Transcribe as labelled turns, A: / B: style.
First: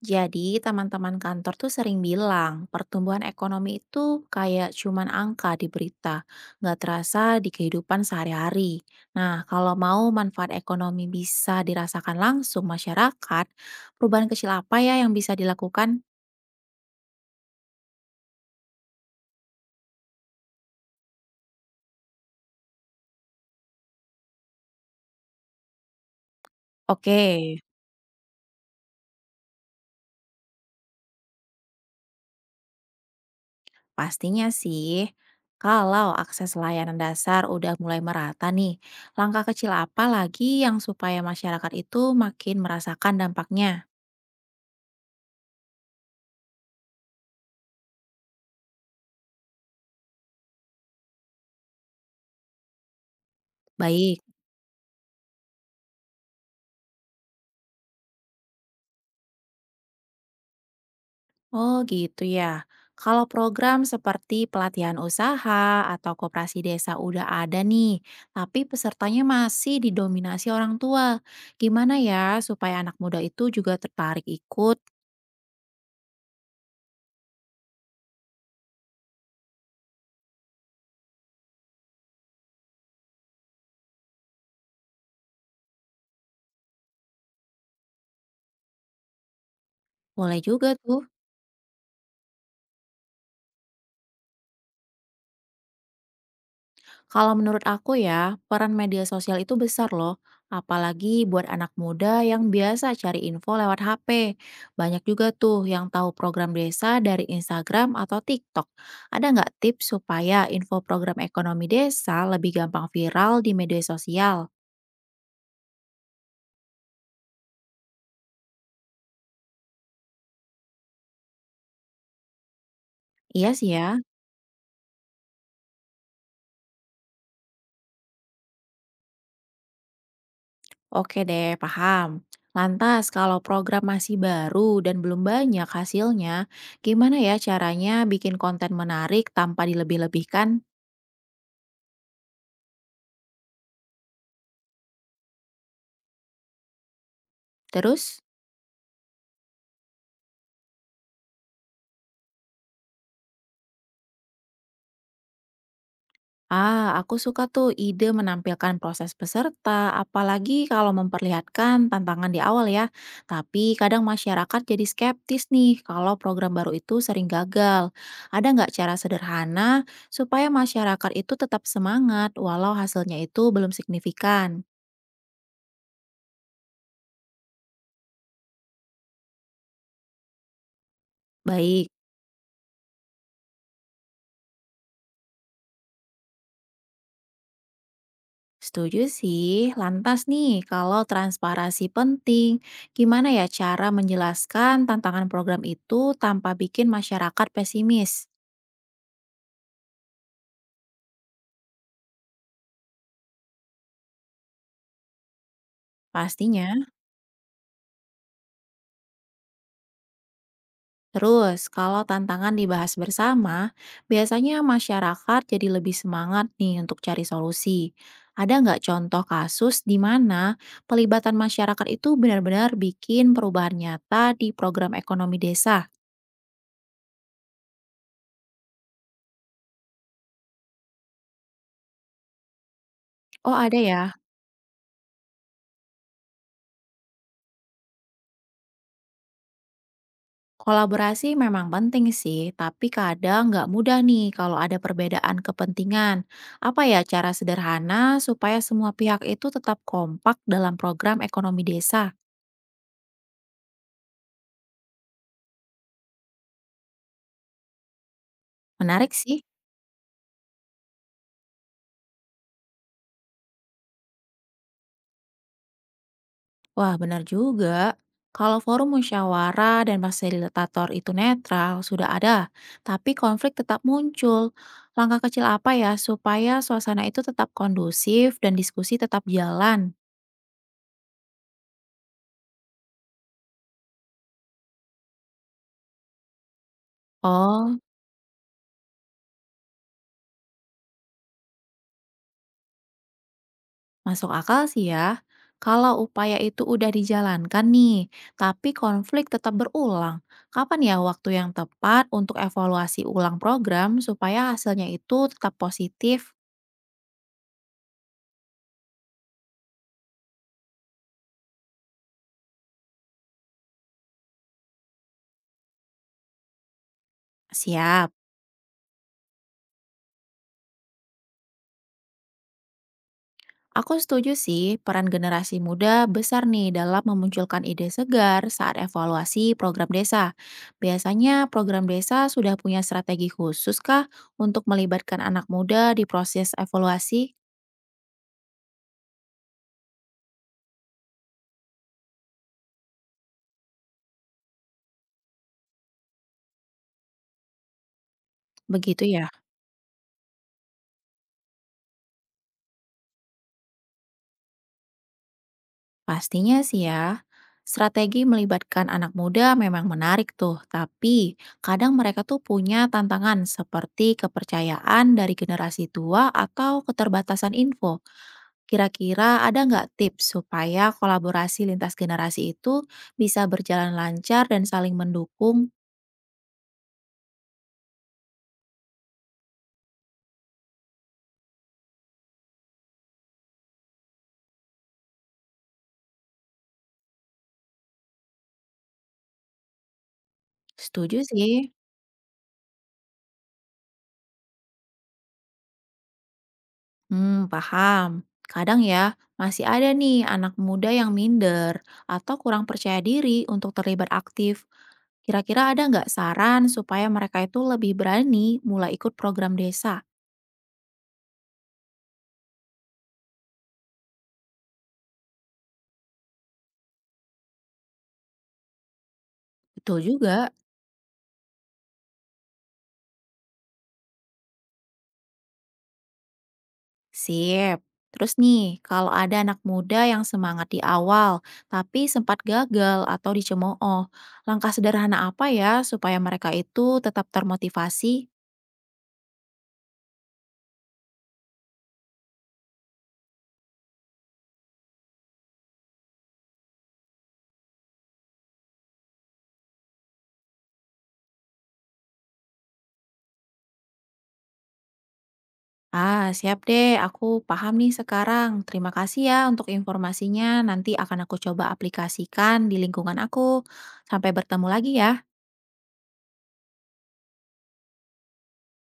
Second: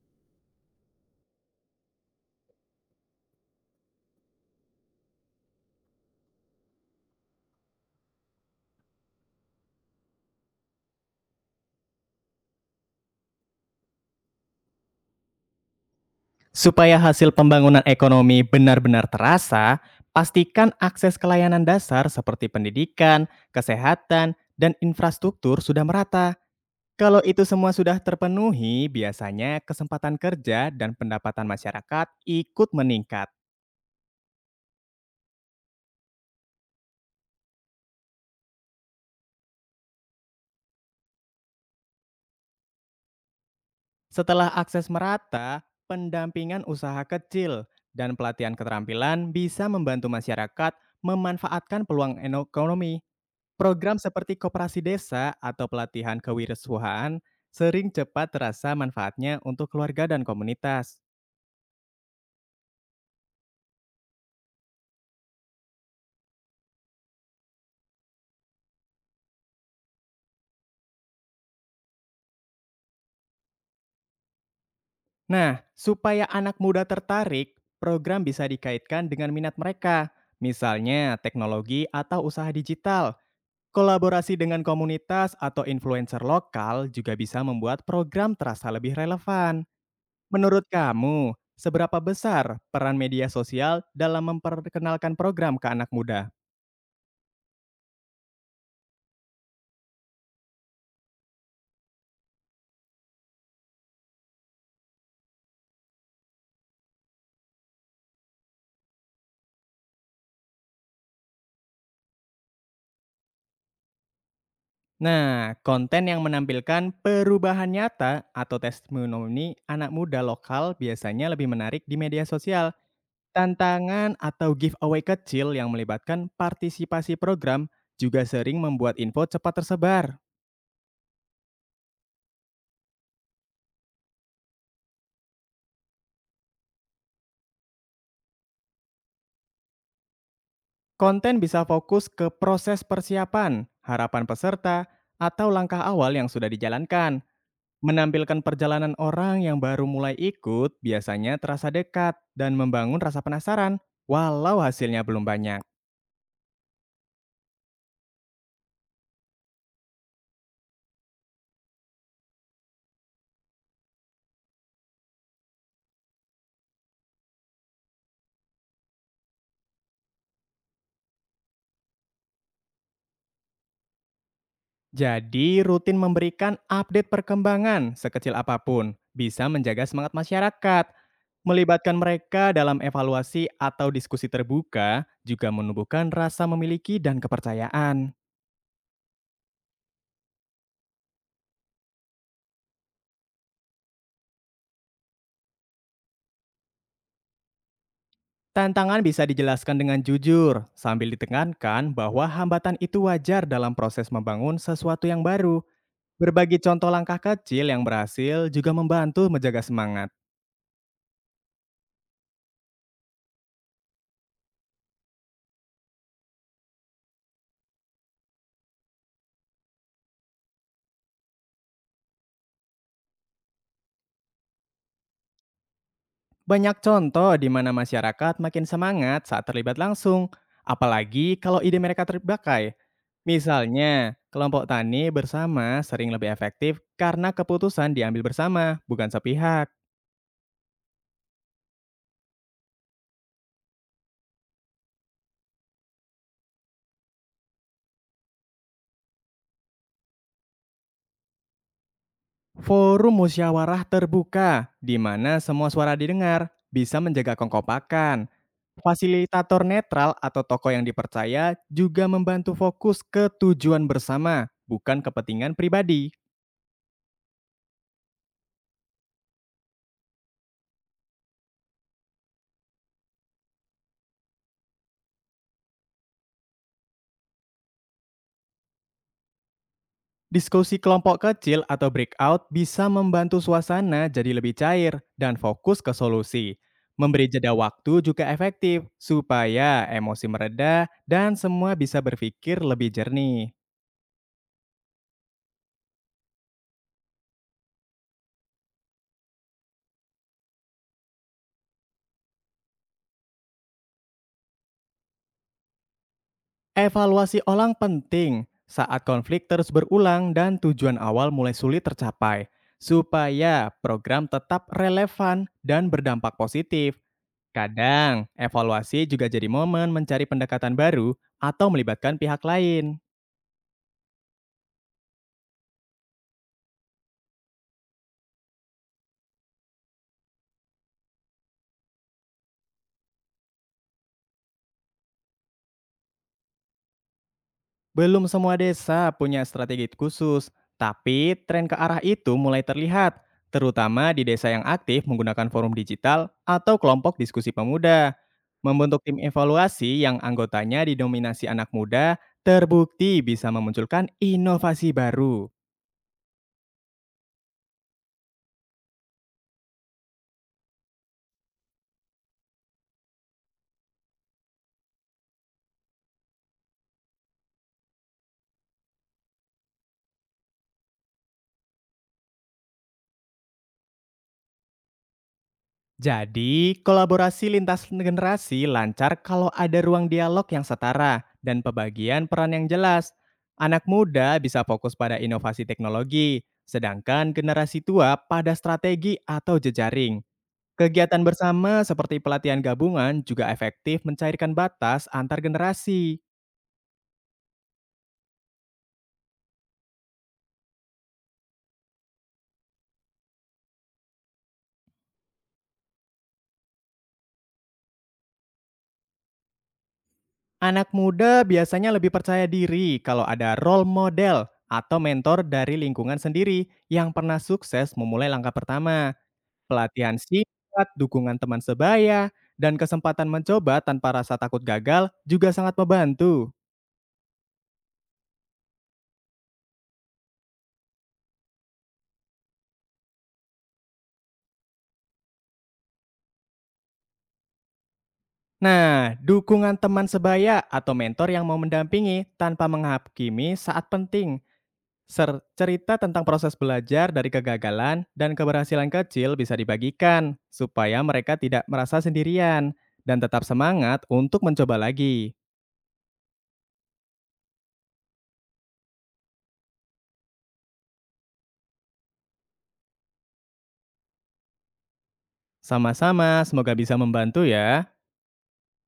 A: Jadi, teman-teman kantor tuh sering bilang, pertumbuhan ekonomi itu kayak cuman angka di berita, nggak terasa di kehidupan sehari-hari. Nah, kalau mau manfaat ekonomi bisa dirasakan langsung masyarakat, perubahan kecil apa ya yang bisa dilakukan?
B: Supaya hasil pembangunan ekonomi benar-benar terasa, pastikan akses ke layanan dasar seperti pendidikan, kesehatan, dan infrastruktur sudah merata.
A: Oke,
B: Kalau itu semua sudah terpenuhi, biasanya kesempatan kerja dan pendapatan masyarakat ikut meningkat.
A: pastinya sih. Kalau akses layanan dasar udah mulai merata nih, langkah kecil apa lagi yang supaya masyarakat itu makin merasakan dampaknya?
B: Setelah akses merata, pendampingan usaha kecil dan pelatihan keterampilan bisa membantu masyarakat memanfaatkan peluang ekonomi. Program
A: Baik.
B: seperti koperasi desa atau pelatihan kewirausahaan sering cepat terasa manfaatnya untuk keluarga dan komunitas.
A: Oh gitu ya. Kalau program seperti pelatihan usaha atau koperasi desa udah ada nih, tapi pesertanya masih didominasi orang tua. Gimana ya supaya anak muda itu juga tertarik ikut?
B: Nah, supaya anak muda tertarik, program bisa dikaitkan dengan minat mereka, misalnya teknologi atau usaha digital. Kolaborasi dengan komunitas atau influencer lokal juga bisa membuat program terasa lebih relevan.
A: Boleh
B: Menurut
A: juga tuh.
B: kamu, seberapa besar peran media sosial dalam memperkenalkan program ke anak muda?
A: Kalau menurut aku ya, peran media sosial itu besar loh. Apalagi buat anak muda yang biasa cari info lewat HP. Banyak juga tuh yang tahu program desa dari Instagram atau TikTok. Ada nggak tips supaya info program ekonomi desa lebih gampang viral di media sosial?
B: Nah, konten yang menampilkan perubahan nyata atau testimoni anak muda lokal biasanya lebih menarik di media sosial.
A: Iya sih ya.
B: Tantangan atau giveaway kecil yang melibatkan partisipasi program juga sering membuat info cepat tersebar.
A: Oke deh, paham. Lantas, kalau program masih baru dan belum banyak hasilnya, gimana ya caranya bikin konten menarik tanpa dilebih-lebihkan?
B: Konten bisa fokus ke proses persiapan, harapan peserta, atau langkah awal yang sudah dijalankan.
A: Terus?
B: Menampilkan perjalanan orang yang baru mulai ikut biasanya terasa dekat dan membangun rasa penasaran, walau hasilnya belum banyak.
A: Ah, aku suka tuh ide menampilkan proses peserta, apalagi kalau memperlihatkan tantangan di awal ya. Tapi kadang masyarakat jadi skeptis nih kalau program baru itu sering gagal. Ada nggak cara sederhana supaya masyarakat itu tetap semangat walau hasilnya itu belum signifikan?
B: Jadi, rutin memberikan update perkembangan sekecil apapun bisa menjaga semangat masyarakat.
A: Baik,
B: Melibatkan mereka dalam evaluasi atau diskusi terbuka juga menumbuhkan rasa memiliki dan kepercayaan.
A: setuju sih. Lantas nih, kalau transparasi penting, gimana ya cara menjelaskan tantangan program itu tanpa bikin masyarakat pesimis?
B: Tantangan bisa dijelaskan dengan jujur, sambil ditekankan bahwa hambatan itu wajar dalam proses membangun sesuatu yang baru. Berbagi
A: Pastinya.
B: contoh langkah kecil yang berhasil juga membantu menjaga semangat.
A: Terus, kalau tantangan dibahas bersama, biasanya masyarakat jadi lebih semangat nih untuk cari solusi. Ada nggak contoh kasus di mana pelibatan masyarakat itu benar-benar bikin perubahan nyata di program ekonomi desa?
B: Banyak contoh di mana masyarakat makin semangat saat terlibat langsung, apalagi kalau ide mereka terpakai.
A: Oh ada ya,
B: Misalnya, kelompok tani bersama sering lebih efektif karena keputusan diambil bersama, bukan sepihak.
A: kolaborasi memang penting sih, tapi kadang nggak mudah nih kalau ada perbedaan kepentingan. Apa ya cara sederhana supaya semua pihak itu tetap kompak dalam program ekonomi desa?
B: Forum musyawarah terbuka, di mana semua suara didengar, bisa menjaga kongkopakan.
A: Menarik sih.
B: Fasilitator netral atau tokoh yang dipercaya juga membantu fokus ke tujuan bersama, bukan kepentingan pribadi.
A: Wah, benar juga. Kalau forum musyawarah dan fasilitator itu netral, sudah ada, tapi konflik tetap muncul. Langkah kecil apa ya supaya suasana itu tetap kondusif dan diskusi tetap jalan?
B: Diskusi kelompok kecil atau breakout bisa membantu suasana jadi lebih cair dan fokus ke solusi. Memberi jeda
A: Oh,
B: waktu juga efektif supaya emosi mereda dan semua bisa berpikir lebih jernih.
A: masuk akal sih ya. Kalau upaya itu udah dijalankan nih, tapi konflik tetap berulang, kapan ya waktu yang tepat untuk evaluasi ulang program supaya hasilnya itu tetap positif?
B: Evaluasi ulang penting saat konflik terus berulang dan tujuan awal mulai sulit tercapai, supaya program tetap relevan dan berdampak positif.
A: Siap.
B: Kadang, evaluasi juga jadi momen mencari pendekatan baru atau melibatkan pihak lain.
A: Aku setuju sih, peran generasi muda besar nih dalam memunculkan ide segar saat evaluasi program desa. Biasanya program desa sudah punya strategi khusus kah untuk melibatkan anak muda di proses evaluasi?
B: Belum semua desa punya strategi khusus, tapi tren ke arah itu mulai terlihat, terutama di desa yang aktif menggunakan forum digital atau kelompok diskusi pemuda. Membentuk
A: Begitu
B: tim
A: ya?
B: evaluasi yang anggotanya didominasi anak muda terbukti bisa memunculkan inovasi baru.
A: Pastinya sih ya. Strategi melibatkan anak muda memang menarik tuh, tapi kadang mereka tuh punya tantangan seperti kepercayaan dari generasi tua atau keterbatasan info. Kira-kira ada nggak tips supaya kolaborasi lintas generasi itu bisa berjalan lancar dan saling mendukung?
B: Jadi, kolaborasi lintas generasi lancar kalau ada ruang dialog yang setara dan pembagian peran yang jelas. Anak muda bisa fokus pada inovasi teknologi, sedangkan generasi tua pada strategi atau jejaring.
A: Setuju
B: Kegiatan
A: sih.
B: bersama seperti pelatihan gabungan juga efektif mencairkan batas antar generasi.
A: Hmm, paham. Kadang ya, masih ada nih anak muda yang minder atau kurang percaya diri untuk terlibat aktif. Kira-kira ada nggak saran supaya mereka itu lebih berani mulai ikut program desa?
B: Anak muda biasanya lebih percaya diri kalau ada role model atau mentor dari lingkungan sendiri yang pernah sukses memulai langkah pertama.
A: Betul
B: Pelatihan
A: juga.
B: singkat, dukungan teman sebaya, dan kesempatan mencoba tanpa rasa takut gagal juga sangat membantu.
A: Sip. Terus nih, kalau ada anak muda yang semangat di awal, tapi sempat gagal atau dicemooh, langkah sederhana apa ya supaya mereka itu tetap termotivasi?
B: Nah, dukungan teman sebaya atau mentor yang mau mendampingi tanpa menghakimi saat penting. Ser cerita tentang proses belajar dari kegagalan dan keberhasilan kecil bisa dibagikan supaya mereka tidak merasa sendirian dan tetap semangat untuk mencoba lagi.
A: Ah, siap deh. Aku paham nih sekarang. Terima kasih ya untuk informasinya. Nanti akan aku coba aplikasikan di lingkungan aku. Sampai bertemu lagi ya.
B: Sama-sama, semoga bisa membantu ya.